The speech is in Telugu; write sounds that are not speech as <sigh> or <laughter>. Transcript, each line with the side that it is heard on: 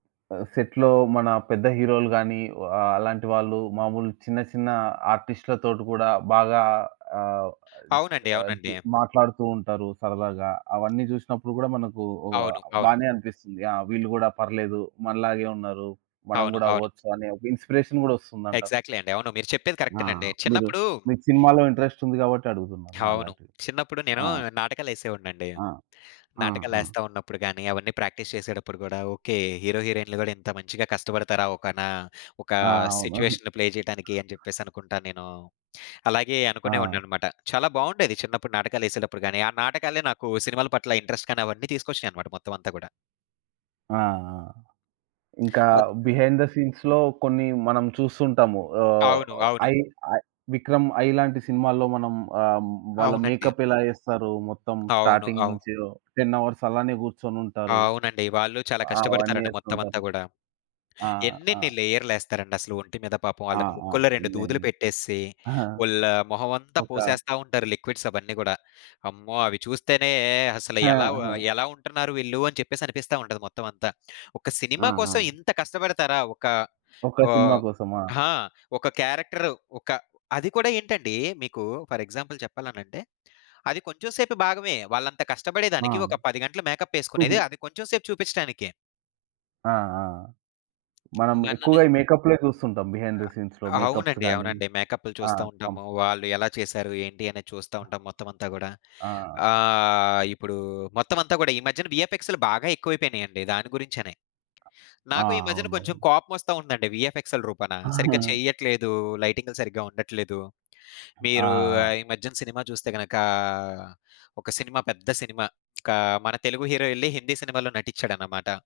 right: ఆహ్, సెట్‌లో మన పెద్ద హీరో‌లు గాని, వా అలాంటి వాళ్ళు మాములు చిన్న, చిన్న ఆర్టిస్ట్‌లతోటి గూడా బాగా ఆహ్, అద్
left: అవునండి.
right: అద్
left: అవునండి.
right: మాట్లాడుతూ ఉంటారు
left: హ్మ్.
right: సరదాగా, అవన్నీ జూసినప్పుడు గూడా మనకు ఒ ఆహ్,
left: అవును. అవును.
right: బానే అనిపిస్తుంది. ఆ! వీళ్ళు గూడా పర్లేదు మనలాగే ఉన్నారు, మనం
left: అవును.
right: గూడా
left: అవును.
right: అవ్వొచ్చు అని ఒక ఇన్‌స్పిరేషన్ గూడా ఒస్తుంది అంటా?
left: ఎగ్జాక్ట్‌లి అండి. అవును మీరు చెప్పేది
right: ఆ!
left: కరెక్టెనండి.
right: మీరు
left: చిన్నప్పుడు
right: మీకు సినిమాలో ఇంట్రెస్ట్ ఉంది గాబట్టి అడుగుతున్నాను
left: అవును.
right: అలాంటివి.
left: చిన్నప్పుడు నేను
right: ఆ!
left: నాటకాలేసేవోడినండి.
right: ఆ! ఆ! ఆ!
left: నాటకాలేస్త ఉన్నప్పుడు గాని, అవన్నీ ప్రాక్టీస్ చేసేటప్పుడు గూడా ఓకే, హీరో, హీరోయిన్‌లు కూడా ఇంత మంచిగా కష్టపడతారా, ఒక నా ఒక
right: ఆ! అవును.
left: సిట్యుయేషన్‌ని ప్లే జేయడానికి అని చెప్పేసనుకుంటా నేను. అలాగే
right: ఆ!
left: అనుకునేవాడనన్నమాట. చాలా బావుండేది చిన్నప్పుడు నాటకాలేసేటప్పుడు గాని, ఆ నాటకాలే నాకు సినిమాల పట్ల ఇంట్రెస్ట్ గాని, అవన్నీ తీసుకొచ్చినాయన్నమాట మొత్తం అంతా గూడా.
right: ఆ! ఆ! ఇంకా
left: అది
right: బిహైండ్‌ ద సీన్స్‌లో కొన్ని మనం చూస్తుంటాము. ఆహ్,
left: అవును. అవును.
right: 'ఐ ఐ' 'విక్రమ్' 'ఐ' లాంటి సినిమాల్లో మనం ఆహ్, వాళ్ళ
left: అవునండీ.
right: మేకప్ ఎలా ఏస్తారు, మొత్తం
left: అవును.
right: స్టార్టింగ్
left: అవు
right: నుంచే ఓ 10 అవర్స్ అలానే గూర్చొనుంటారు.
left: అవునండి. వాళ్ళు చాలా
right: అవన్నీ
left: కష్టపడతారండి
right: ఏస్తూ
left: మొత్తం అంతా
right: ఉంటారు.
left: గూడా.
right: ఆ! ఆ!
left: ఎన్నెన్ని లేయర్‌లేస్తారండి అసలు ఒంటి మీద పాపం
right: ఆ!
left: వాళ్ళకి
right: ఆ!
left: ముక్కలో రెండు దూదులు
right: ఎన్నెన్ని
left: పెట్టేసి,
right: ఆహా!
left: ఓల్లు మొహం అంతా
right: ఒక
left: పోసేస్తా ఉంటారు లిక్విడ్స్ అవన్నీ గూడా. అమ్మో! అవి చూస్తేనే అసల
right: ఆ!
left: ఎలావు ఆహ్,
right: ఆ!
left: ఎలా ఉంటున్నారు వీళ్ళు అని చెప్పేసనిపిస్తా ఉంటది మొత్తం అంతా. ఒక
right: ఆ!
left: సినిమా కోసం
right: ఆ!
left: ఇంత కష్టపడతారా ఒక
right: ఒక్క
left: ఓ
right: సినిమా కోసమా?
left: ఆ! ఒక క్యారెక్టర్ ఒక అది కూడా ఏంటండి మీకు ఫర్ ఎగ్జాంపుల్ చెప్పాలనంటే, అది కొంచెం సేపు భాగమే వాళ్ళంత
right: ఆ!
left: కష్టపడేదానికి, ఒక 10 గంటలు
right: హుహు.
left: మేక‌ప్పేసుకునేది అది కొంచెం సేపు జూపించటానికే.
right: ఆ! ఆ! మనం
left: నన్ననే
right: ఎక్కువగా ఈ మేకప్‌‌లే చూస్తుంటాం. బిహైండ్‌
left: ఆ!
right: ద సీన్స్‌లో మేకప్స్
left: అవునండి.
right: గాని.
left: అవునండి. మేకప్‌లు
right: ఆ!
left: చూస్తా
right: కం
left: ఉంటాము. వాళ్ళు ఎలా చేసారు, ఏంటి అనేది చూస్తా ఉంటాం మొత్తం అంతా గూడా.
right: ఆ! ఆ!
left: ఆహ్, ఇప్పుడు మొత్తం అంతా కూడా ఈ మధ్యన విఎఫ్ఎక్స్‌లు బాగా ఎక్కువైపోయినాయండి. దాని గురించనే.
right: ఆ!
left: నాకు ఈ మధ్యన కొంచెం
right: అవునవును.
left: కోపమోస్త వుందండి వీఎఫ్ఎక్సెల రూపానా, సరిగ్గా
right: <chuckles>
left: చెయ్యట్లేదు, లైటింగ్‌లు సరిగ్గా ఉండట్లేదు.
right: ఆ!
left: మీరు
right: ఆ!
left: ఈ మధ్యన సినిమా చూస్తే గనక, ఒక సినిమా పెద్ద సినిమా క మన తెలుగు హీరో ఏళ్ళి హిందీ సినిమాలో నటించాడన్నమాట.